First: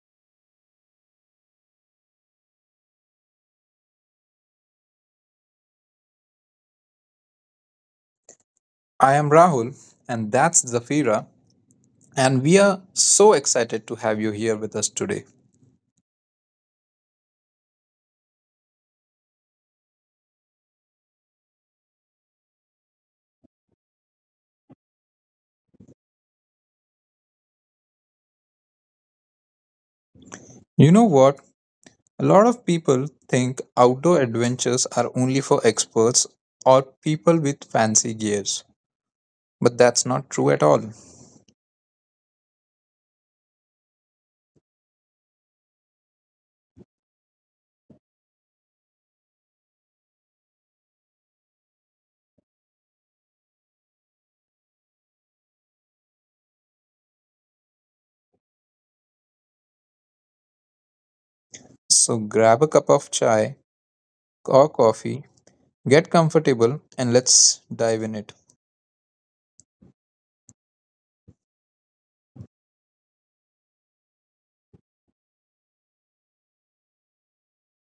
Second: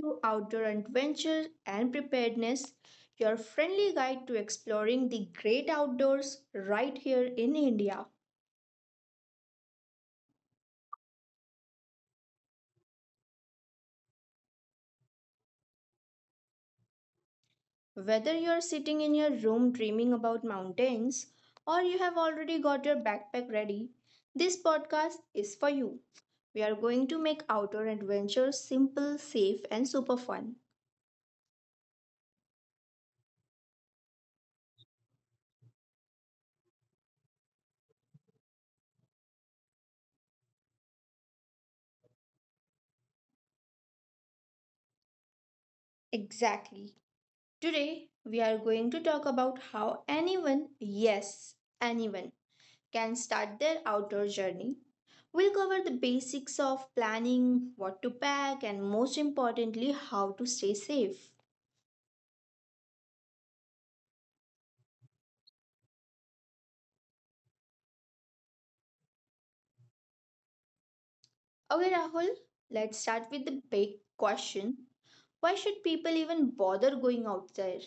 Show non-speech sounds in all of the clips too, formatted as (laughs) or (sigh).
to Outdoor Adventure and Preparedness, your friendly guide to exploring the great outdoors right here in India. I am Rahul, and that's Zafira, and we are so excited to have you here with us today. Whether you're sitting in your room dreaming about mountains or you have already got your backpack ready, this podcast is for you. We are going to make outdoor adventures simple, safe, and super fun. You know what? A lot of people think outdoor adventures are only for experts or people with fancy gears, but that's not true at all. Exactly. Today, we are going to talk about how anyone, yes, anyone, can start their outdoor journey. We'll cover the basics of planning, what to pack, and most importantly, how to stay safe. So grab a cup of chai or coffee, get comfortable, and let's dive in it. Okay, Rahul, let's start with the big question: why should people even bother going out there?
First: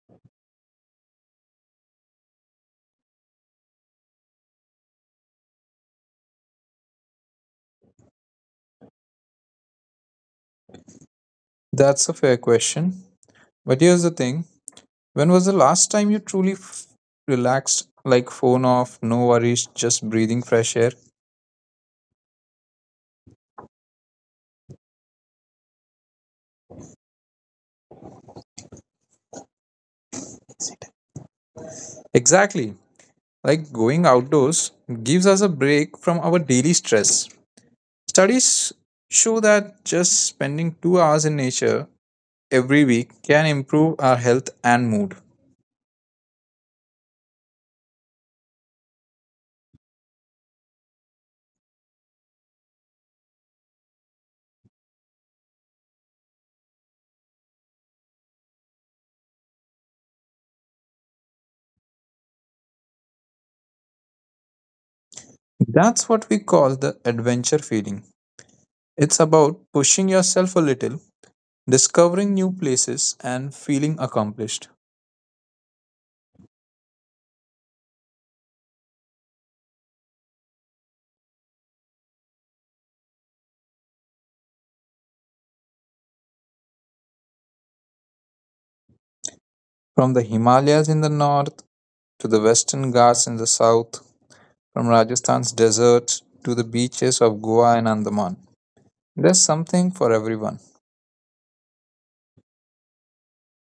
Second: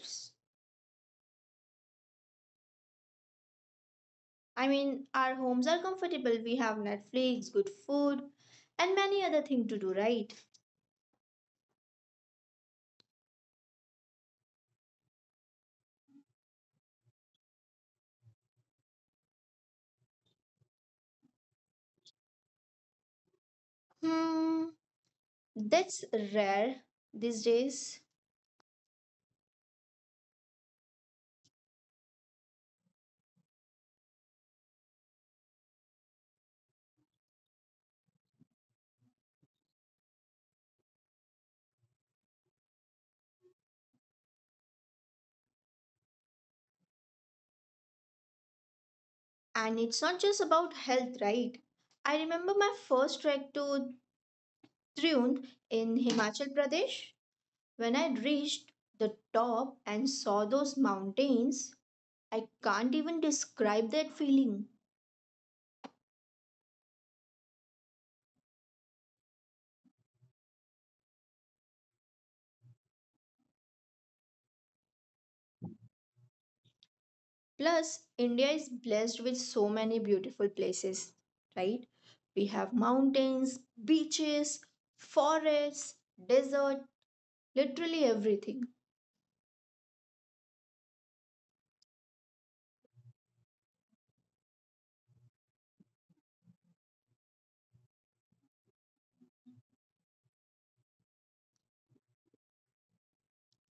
I mean, our homes are comfortable. We have Netflix, good food, and many other things to do, right? That's a fair question. But here's the thing. When was the last time you truly relaxed, like phone off, no worries, just breathing fresh air? Hmm, that's rare these days. Exactly. Like going outdoors gives us a break from our daily stress. Studies show that just spending 2 hours in nature every week can improve our health and mood. And it's not just about health, right? I remember my first trek to Triund in Himachal Pradesh. When I reached the top and saw those mountains, I can't even describe that feeling. That's what we call the adventure feeling. It's about pushing yourself a little, discovering new places, and feeling accomplished. Plus, India is blessed with so many beautiful places, right? We have mountains, beaches, forests, desert, literally everything. From the Himalayas in the north to the Western Ghats in the south, from Rajasthan's deserts to the beaches of Goa and Andaman. There's something for everyone.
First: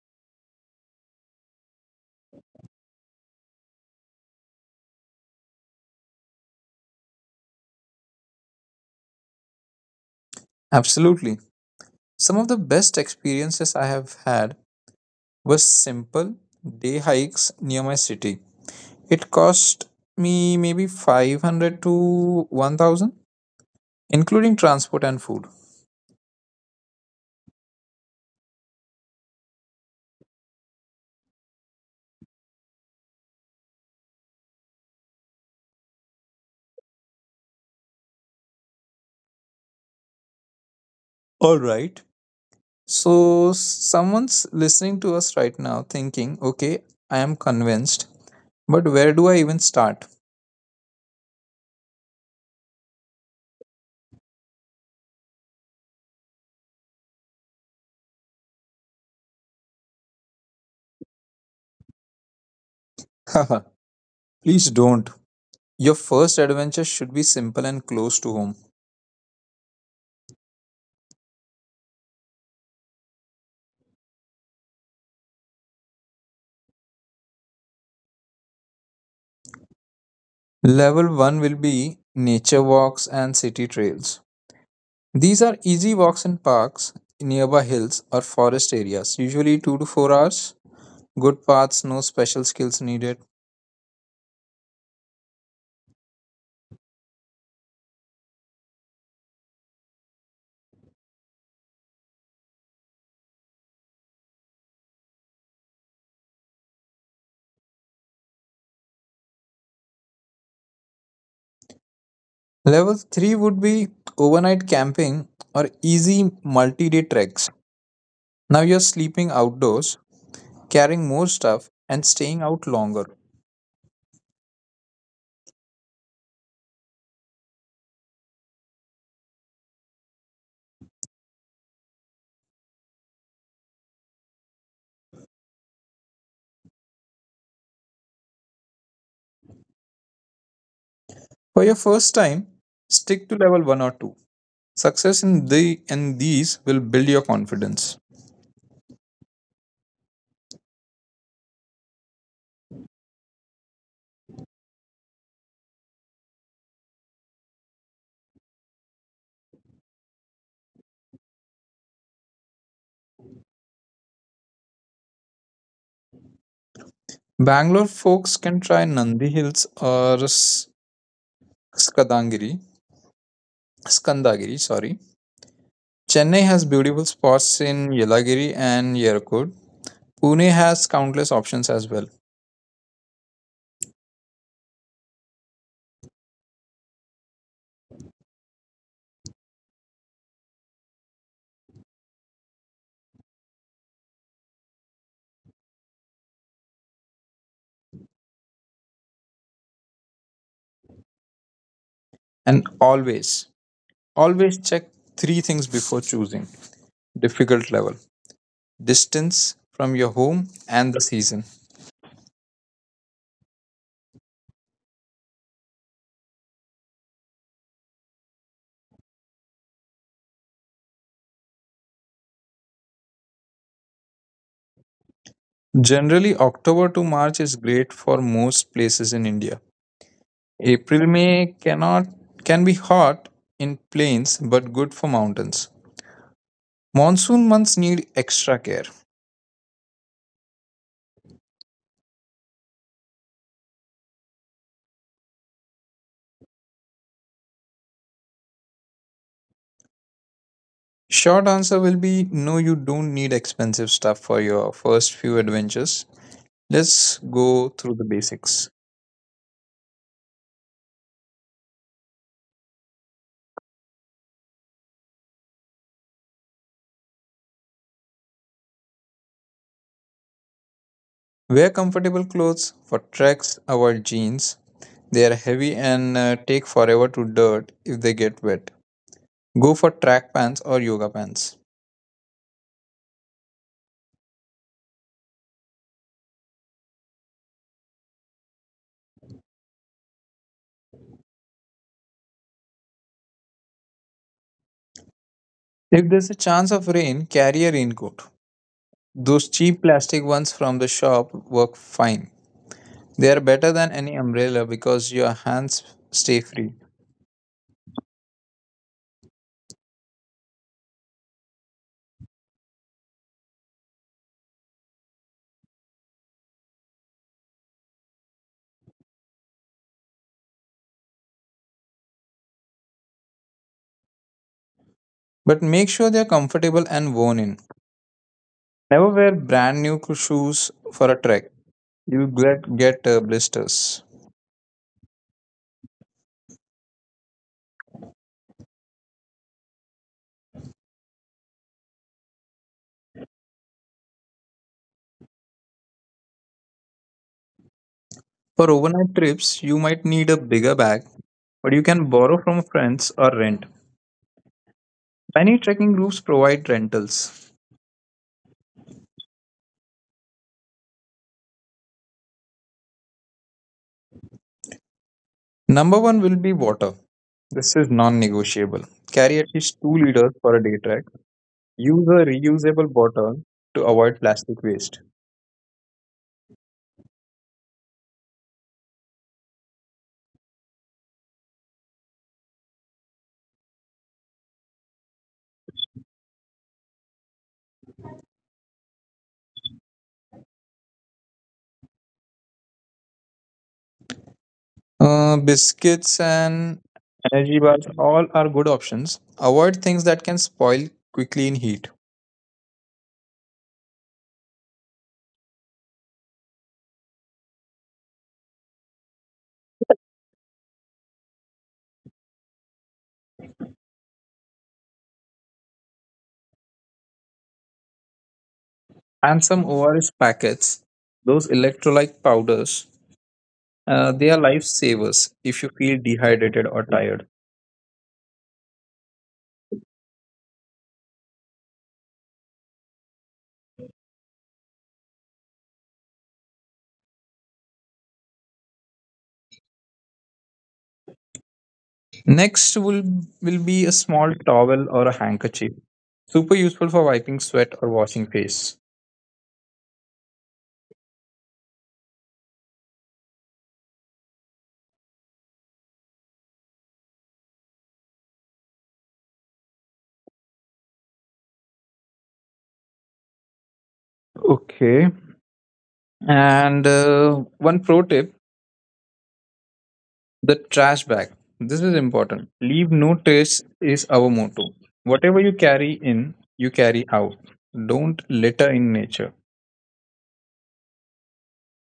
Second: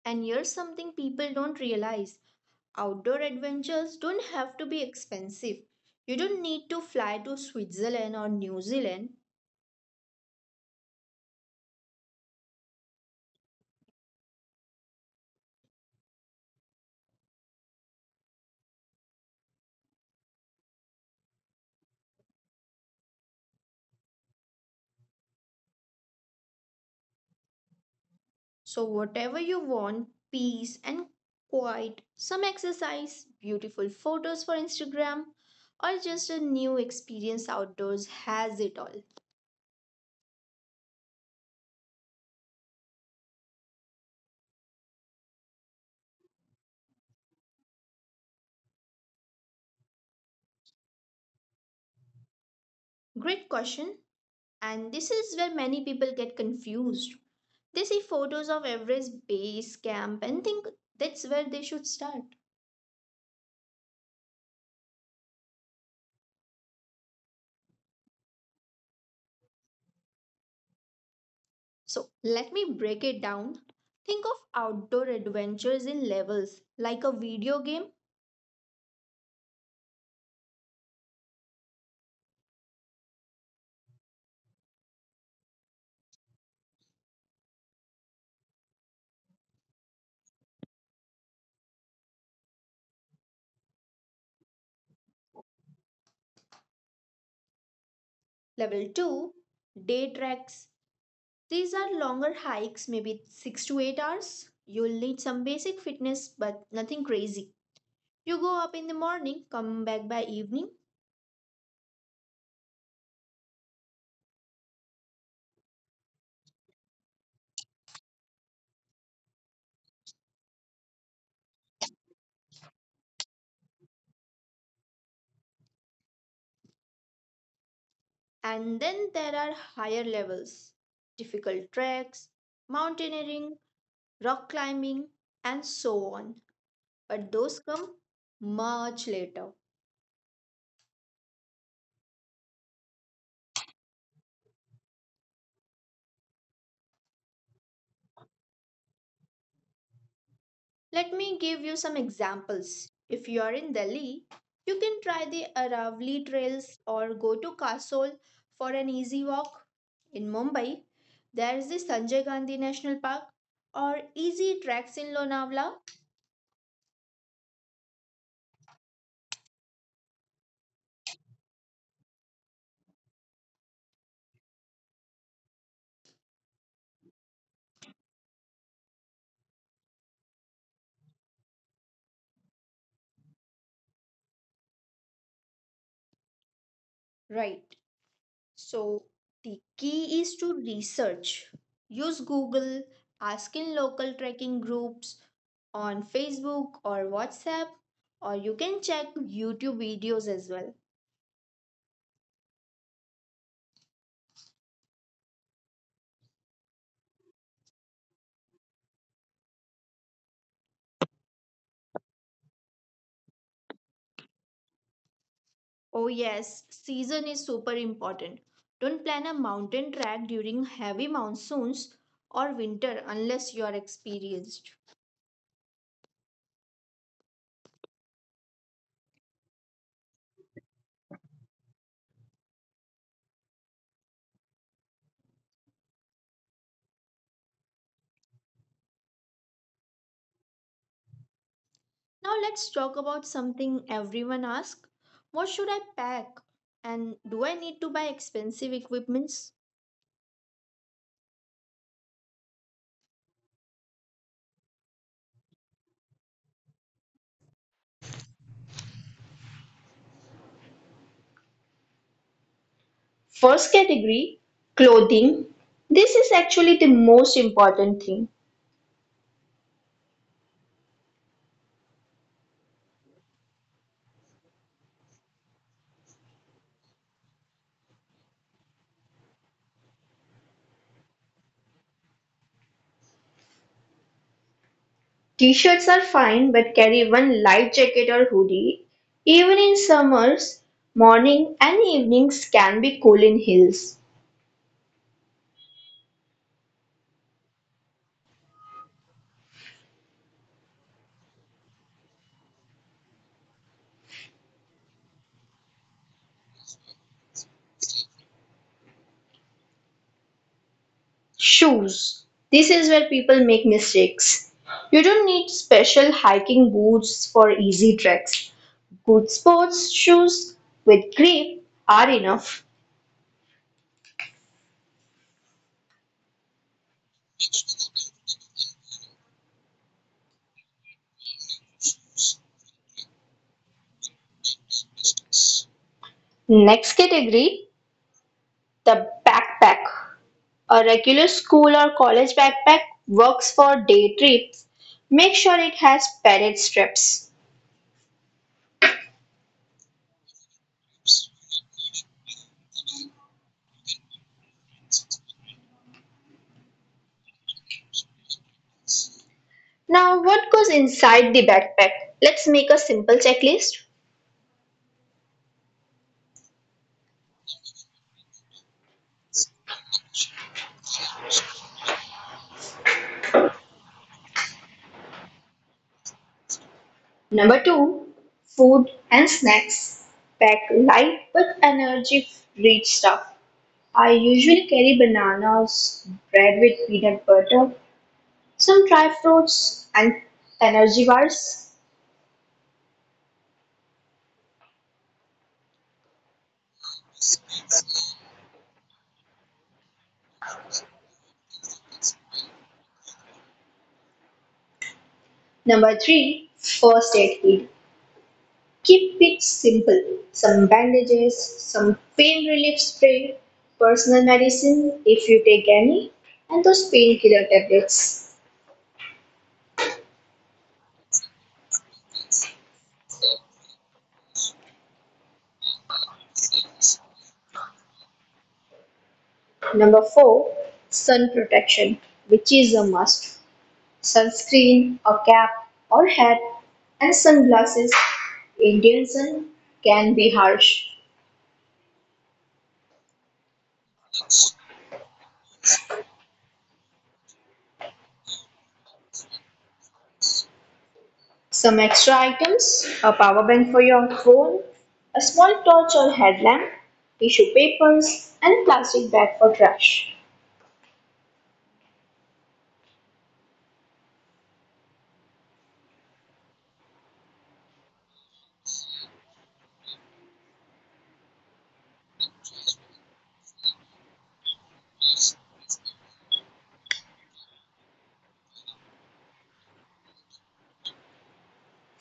And here's something people don't realize: outdoor adventures don't have to be expensive. You don't need to fly to Switzerland or New Zealand. Absolutely. Some of the best experiences I have had were simple day hikes near my city. It cost me maybe 500 to 1000, including transport and food. So, whatever you want, peace and quiet, some exercise, beautiful photos for Instagram, or just a new experience, outdoors has it all. All right. So, someone's listening to us right now thinking, okay, I am convinced, but where do I even start? (laughs) Great question, and this is where many people get confused. They see photos of Everest base camp and think that's where they should start. Please don't. Your first adventure should be simple and close to home. So, let me break it down. Think of outdoor adventures in levels like a video game. Level 1 will be nature walks and city trails. These are easy walks in parks, nearby hills, or forest areas, usually 2 to 4 hours. Good paths, no special skills needed. Level 2, day treks: these are longer hikes, maybe 6 to 8 hours. You'll need some basic fitness, but nothing crazy. You go up in the morning, come back by evening, Level 3 would be overnight camping or easy multi day treks. Now you're sleeping outdoors, carrying more stuff, and staying out longer. and then there are higher levels: difficult treks, mountaineering, rock climbing, and so on. But those come much later. For your first time, stick to level 1 or 2. Success in these will build your confidence. Let me give you some examples. If you are in Delhi, you can try the Aravali trails or go to Kasol for an easy walk. In Mumbai, there is the Sanjay Gandhi National Park or easy tracks in Lonavala. Bangalore folks can try Nandi Hills or S- Skadangiri Skandagiri, sorry. Chennai has beautiful spots in Yelagiri and Yerkod. Pune has countless options as well. Right. So the key is to research. Use Google, ask in local trekking groups on Facebook or WhatsApp, or you can check YouTube videos as well. And always, always check three things before choosing. Difficult level, distance from your home, and the season. Oh, yes, season is super important. Don't plan a mountain trek during heavy monsoons or winter unless you are experienced. Generally, October to March is great for most places in India. April May cannot can be hot in plains but good for mountains. Monsoon months need extra care. Now, let's talk about something everyone asks: what should I pack? And do I need to buy expensive equipments? Short answer will be no, you don't need expensive stuff for your first few adventures. Let's go through the basics. First category: clothing. This is actually the most important thing. Wear comfortable clothes for treks, avoid jeans. They are heavy and take forever to dirt if they get wet. Go for track pants or yoga pants. T-shirts are fine, but carry one light jacket or hoodie. Even in summers, morning and evenings can be cool in hills. If there's a chance of rain, carry a raincoat. Those cheap plastic ones from the shop work fine. They are better than any umbrella because your hands stay free. Shoes. This is where people make mistakes. You don't need special hiking boots for easy treks. Good sports shoes with grip are enough. But make sure they are comfortable and worn in. Never wear brand new shoes for a trek. You get blisters. Next category, the backpack. A regular school or college backpack works for day trips. Make sure it has padded straps. For overnight trips, you might need a bigger bag, but you can borrow from friends or rent. Many trekking groups provide rentals. Now, what goes inside the backpack? Let's make a simple checklist. Number one will be water. This is non-negotiable. Carry at least 2 liters for a day trek. Use a reusable bottle to avoid plastic waste. Number two, food and snacks. Pack light but energy rich stuff. I usually carry bananas, bread with peanut butter, some dry fruits, and energy bars. Biscuits and energy bars all are good options. Avoid things that can spoil quickly in heat. Number three, first aid kit. Keep it simple. Some bandages, some pain relief spray, personal medicine if you take any, and those painkiller tablets. And some ORS packets, those electrolyte powders. They are lifesavers if you feel dehydrated or tired. Number four, sun protection, which is a must. Sunscreen, a cap or hat, and sunglasses. Indian sun can be harsh. Next will be a small towel or a handkerchief. Super useful for wiping sweat or washing face. Some extra items: a power bank for your phone, a small torch or headlamp, tissue papers, and plastic bag for trash. Okay. And one pro tip. The trash bag. This is important. Leave no trace is our motto. Whatever you carry in, you carry out. Don't litter in nature.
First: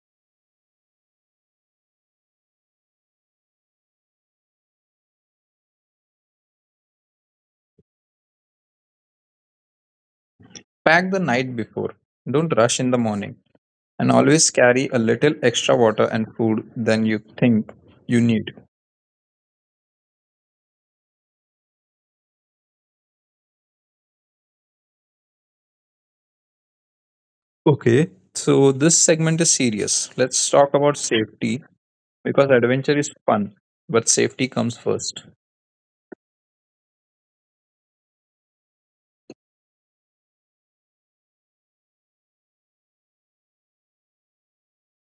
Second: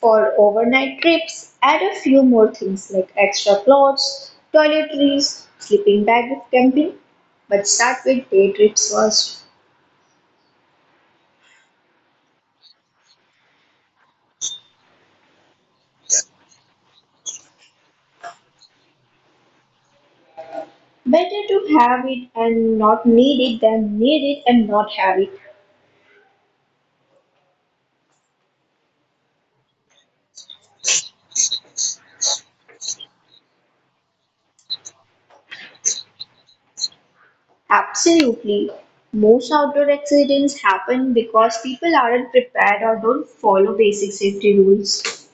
For overnight trips, add a few more things like extra clothes, toiletries, sleeping bag if camping, but start with day trips first. Pack the night before. Don't rush in the morning. And always carry a little extra water and food than you think you need. Better to have it and not need it than need it and not have it. Okay, so this segment is serious. Let's talk about safety because adventure is fun, but safety comes first. Absolutely. Most outdoor accidents happen because people aren't prepared or don't follow basic safety rules.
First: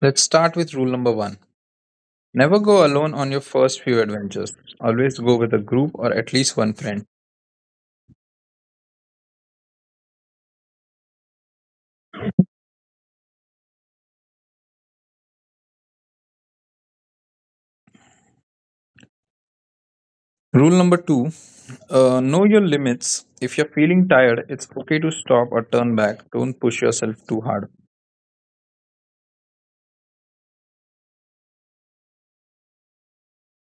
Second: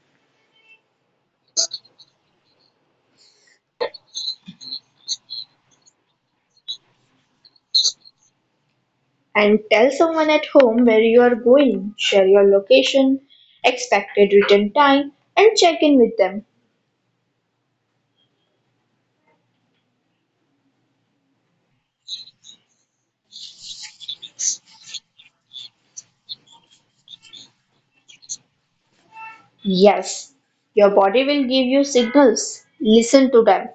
Let's start with rule number one. Never go alone on your first few adventures. Always go with a group or at least one friend. And tell someone at home where you are going, share your location, expected return time, and check in with them. Rule number two, know your limits. If you're feeling tired, it's okay to stop or turn back. Don't push yourself too hard. Yes, your body will give you signals. Listen to them.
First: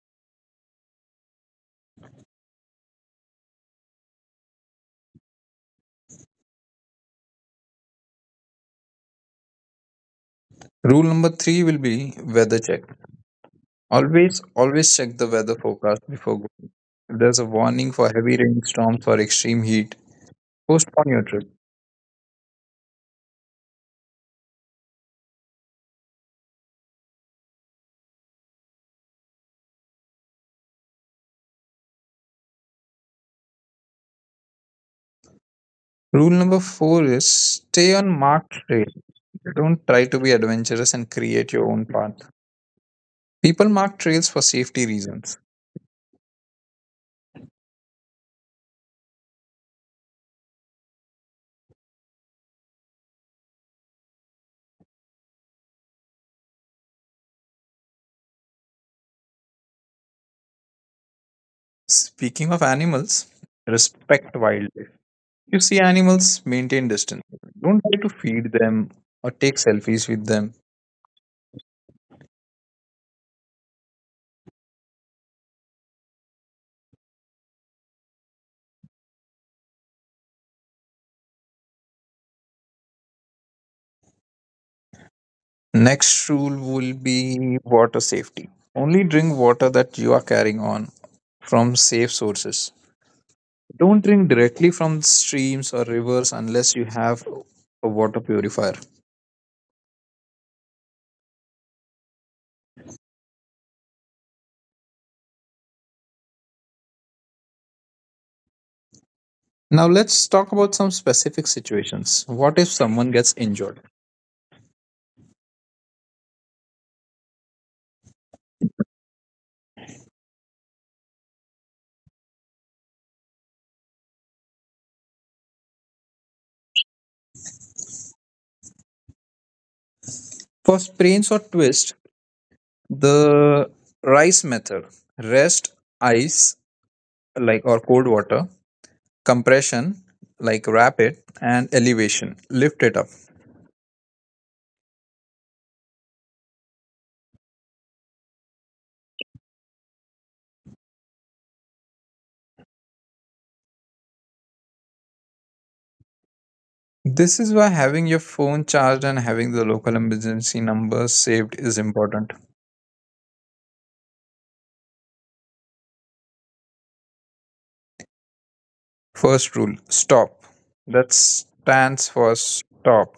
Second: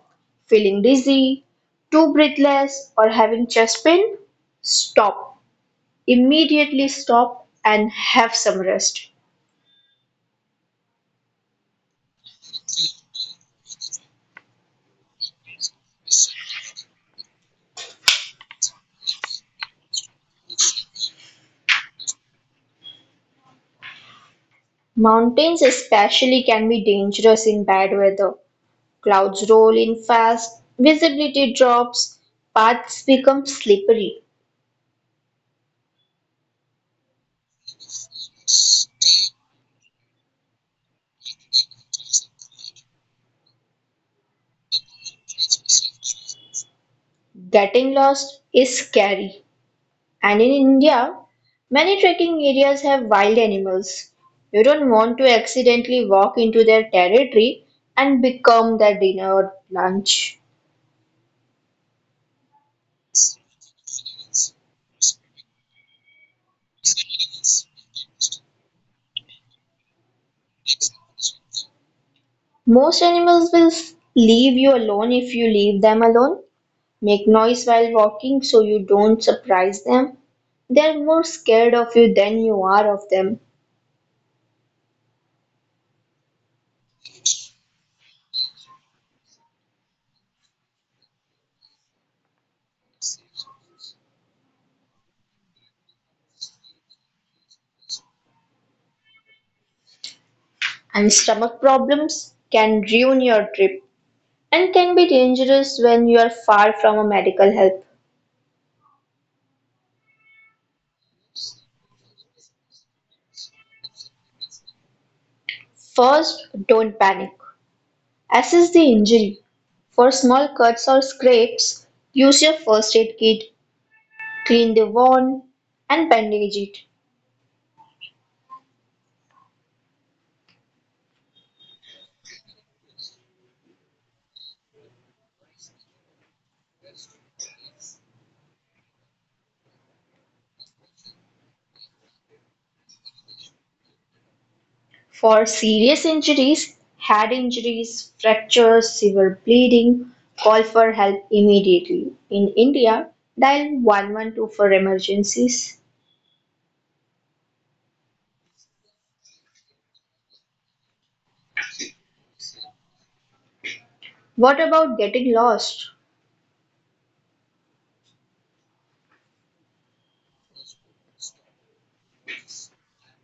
Feeling dizzy, too breathless, or having chest pain? Stop. Immediately stop and have some rest. Rule number three will be weather check. Always, always check the weather forecast before going. If there's a warning for heavy rainstorms or extreme heat, postpone your trip. Mountains especially can be dangerous in bad weather. Clouds roll in fast, visibility drops, paths become slippery. Rule number four is stay on marked trail. Don't try to be adventurous and create your own path. People mark trails for safety reasons. Getting lost is scary. And in India, many trekking areas have wild animals. You don't want to accidentally walk into their territory and become their dinner or lunch. Speaking of animals, respect wildlife. You see animals, maintain distance. Don't try to feed them or take selfies with them. Most animals will leave you alone if you leave them alone. Make noise while walking so you don't surprise them. They're more scared of you than you are of them. Next rule will be water safety. Only drink water that you are carrying on from safe sources. Don't drink directly from streams or rivers unless you have a water purifier. And stomach problems can ruin your trip and can be dangerous when you are far from a medical help. Now, let's talk about some specific situations. What if someone gets injured? First, don't panic. Assess the injury. For small cuts or scrapes, use your first aid kit, clean the wound, and bandage it. For sprains or twists, the RICE method: rest, ice, like or cold water, compression, like wrap it, and elevation, lift it up. For serious injuries, head injuries, fractures, severe bleeding, call for help immediately. In India, dial 112 for emergencies. This is why having your phone charged and having the local emergency number saved is important. What about getting lost? First rule, stop. That stands for stop.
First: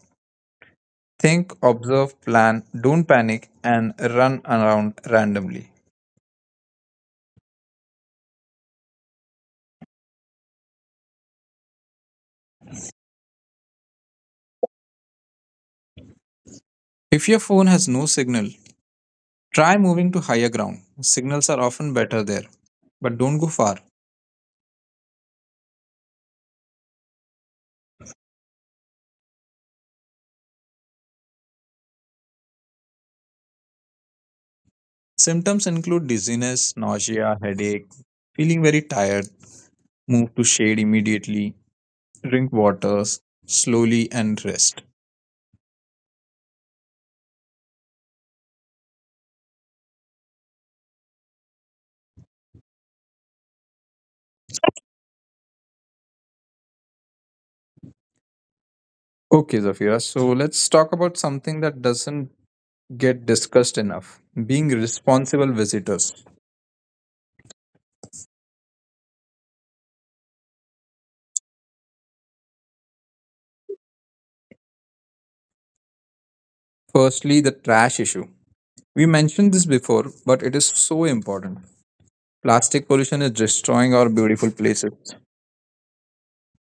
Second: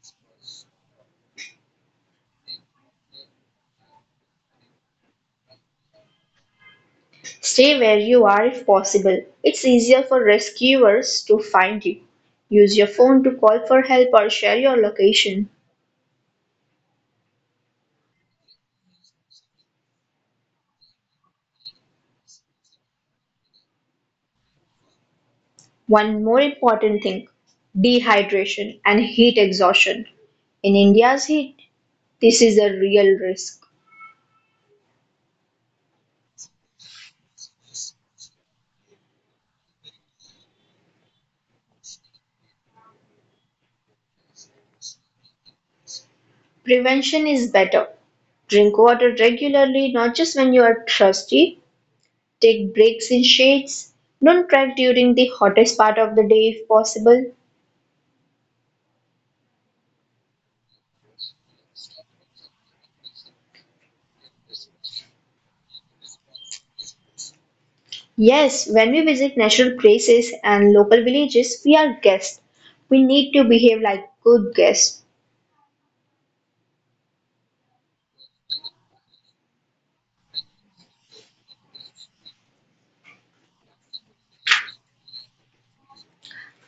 Think, observe, plan, don't panic, and run around randomly. Stay where you are if possible. It's easier for rescuers to find you. Use your phone to call for help or share your location. If your phone has no signal, try moving to higher ground. Signals are often better there, but don't go far. One more important thing: dehydration and heat exhaustion. In India's heat, this is a real risk. Symptoms include dizziness, nausea, headache, feeling very tired. Move to shade immediately, drink waters slowly, and rest. Prevention is better. Drink water regularly, not just when you are thirsty. Take breaks in shades. Don't trek during the hottest part of the day if possible. Okay, Zafira. So let's talk about something that doesn't get discussed enough, being responsible visitors. Yes, when we visit natural places and local villages, we are guests. We need to behave like good guests. Firstly, the trash issue. We mentioned this before, but it is so important. Plastic pollution is destroying our beautiful places.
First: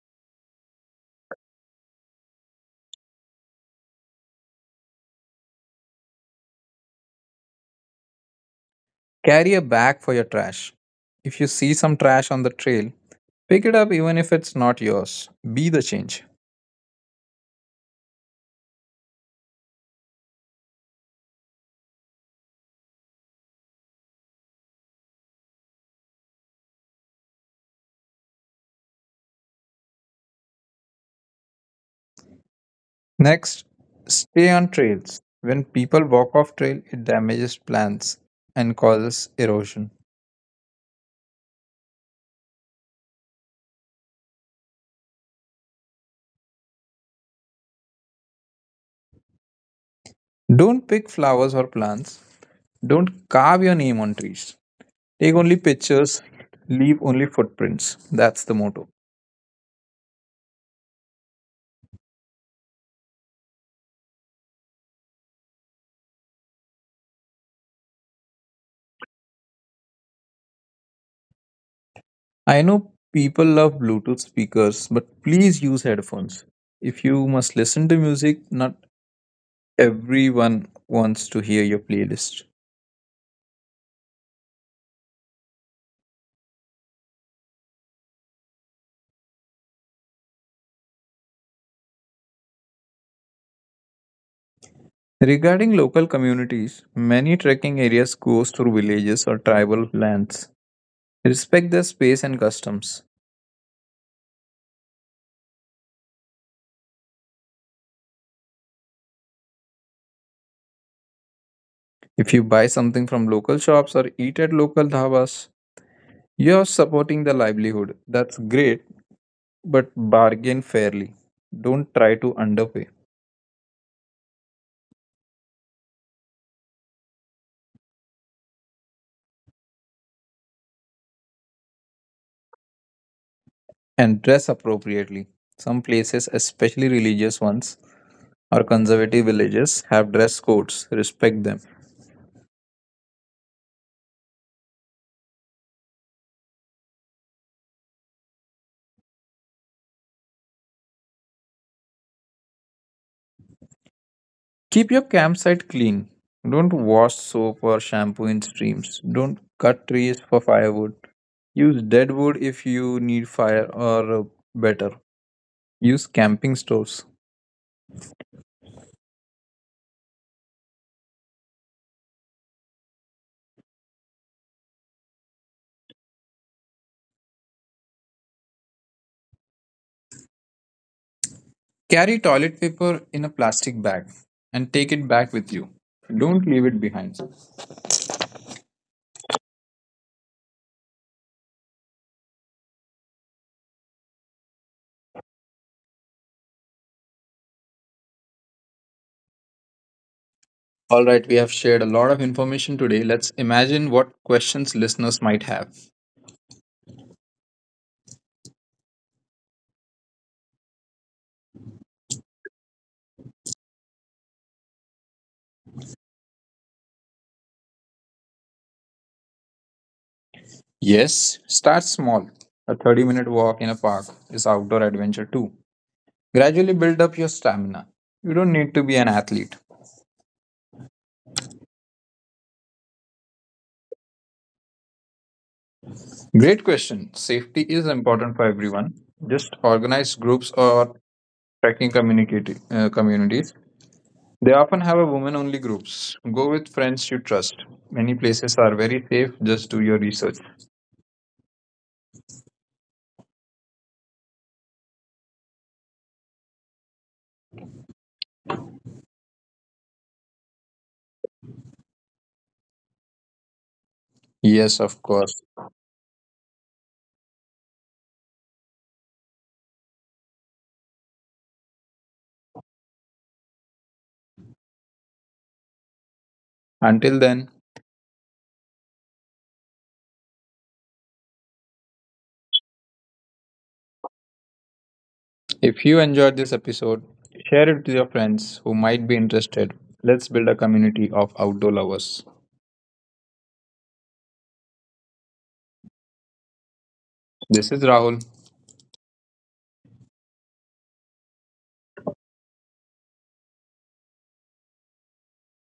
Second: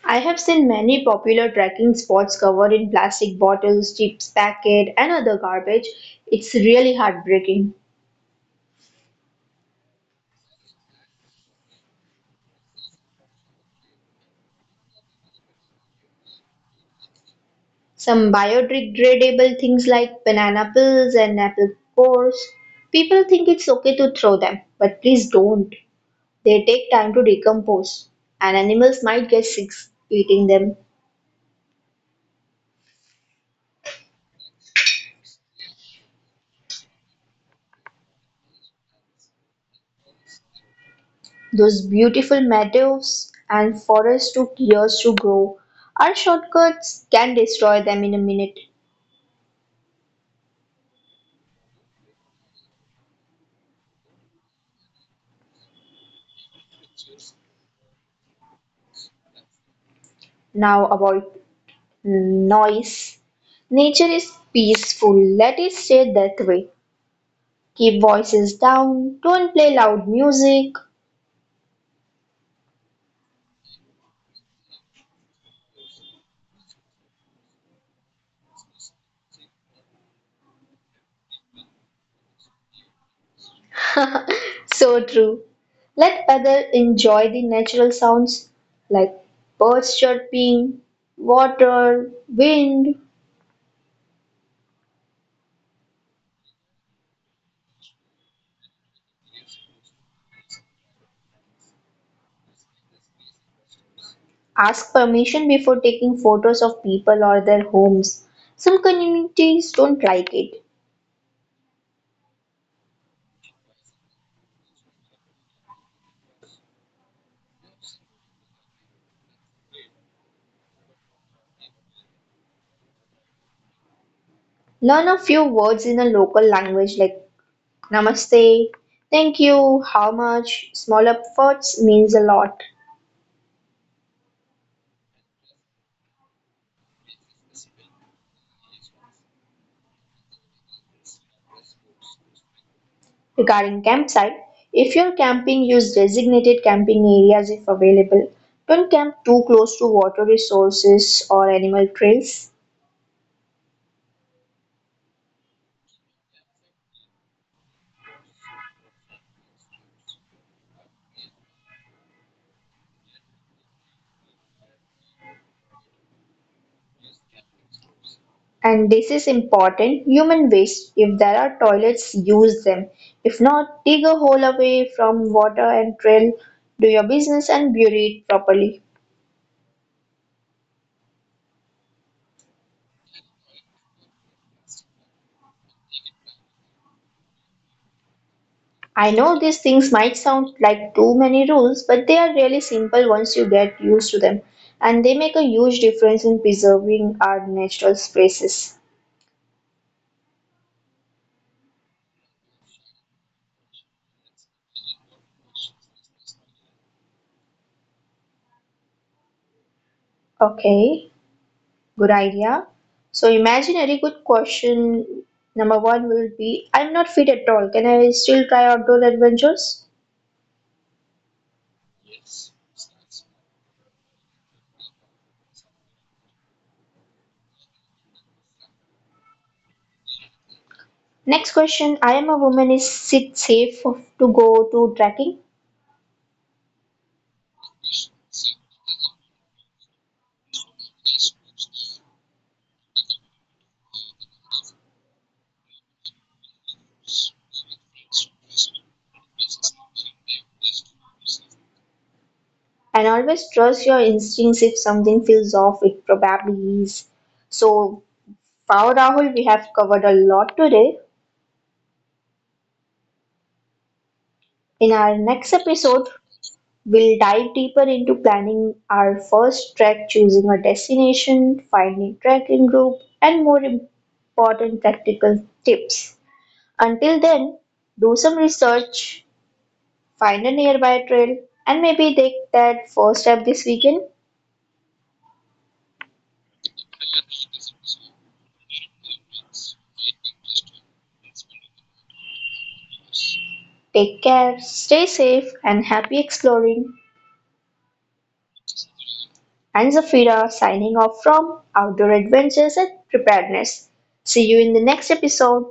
I have seen many popular trekking spots covered in plastic bottles, chips packet, and other garbage. It's really heartbreaking. Carry a bag for your trash. If you see some trash on the trail, pick it up even if it's not yours. Be the change. Some biodegradable things like banana peels and apple cores, people think it's okay to throw them, but please don't. They take time to decompose, and animals might get sick eating them. Next, stay on trails. When people walk off trail, it damages plants and causes erosion. Those beautiful meadows and forests took years to grow. Our shortcuts can destroy them in a minute. Don't pick flowers or plants. Don't carve your name on trees. Take only pictures, leave only footprints. That's the motto. Now about noise. Nature is peaceful. Let it stay that way. Keep voices down. Don't play loud music. I know people love Bluetooth speakers, but please use headphones. If you must listen to music, not everyone wants to hear your playlist. So true. Let others enjoy the natural sounds like birds chirping, water, wind. Regarding local communities, many trekking areas goes through villages or tribal lands. Respect their space and customs. Ask permission before taking photos of people or their homes. Some communities don't like it. If you buy something from local shops or eat at local dhabas, you're supporting the livelihood. That's great, but bargain fairly. Don't try to underpay, Learn a few words in a local language like namaste, thank you, how much. Small efforts means a lot. and dress appropriately. Some places, especially religious ones or conservative villages, have dress codes. Respect them. Regarding campsite, if you're camping, use designated camping areas if available. Don't camp too close to water resources or animal trails. Keep your campsite clean. Don't wash soap or shampoo in streams. Don't cut trees for firewood. Use dead wood if you need fire, or better, use camping stoves. And this is important: human waste. If there are toilets, use them. If not, dig a hole away from water and trail. Do your business and bury it properly. Carry toilet paper in a plastic bag and take it back with you. Don't leave it behind. I know these things might sound like too many rules, but they are really simple once you get used to them, and they make a huge difference in preserving our natural spaces. All right, we have shared a lot of information today. Let's imagine what questions listeners might have. Okay, good idea. So imaginary good question number one will be: I'm not fit at all. Can I still try outdoor adventures? Yes, start small. A 30-minute walk in a park is outdoor adventure too. Gradually build up your stamina. You don't need to be an athlete. Next question: I am a woman. Is it safe to go to trekking? Great question. Safety is important for everyone. Just organize groups or trekking communities. They often have a women only groups. Go with friends you trust. Many places are very safe, just do your research. And always trust your instincts, if something feels off, it probably is. So, Pau Rahul, we have covered a lot today. Yes, In of our course. next episode, we'll dive deeper into planning our first trek, choosing a destination, finding trekking group, and more important practical tips. Until Until then, then, do some research, find a nearby trail, and maybe take that first step this weekend. if you enjoyed this episode, share it with your friends who might be interested. Let's build a community of outdoor lovers. Take care, stay safe, and happy exploring. This is Rahul. And Zafira signing off from Outdoor Adventures and Preparedness. See you in the next episode.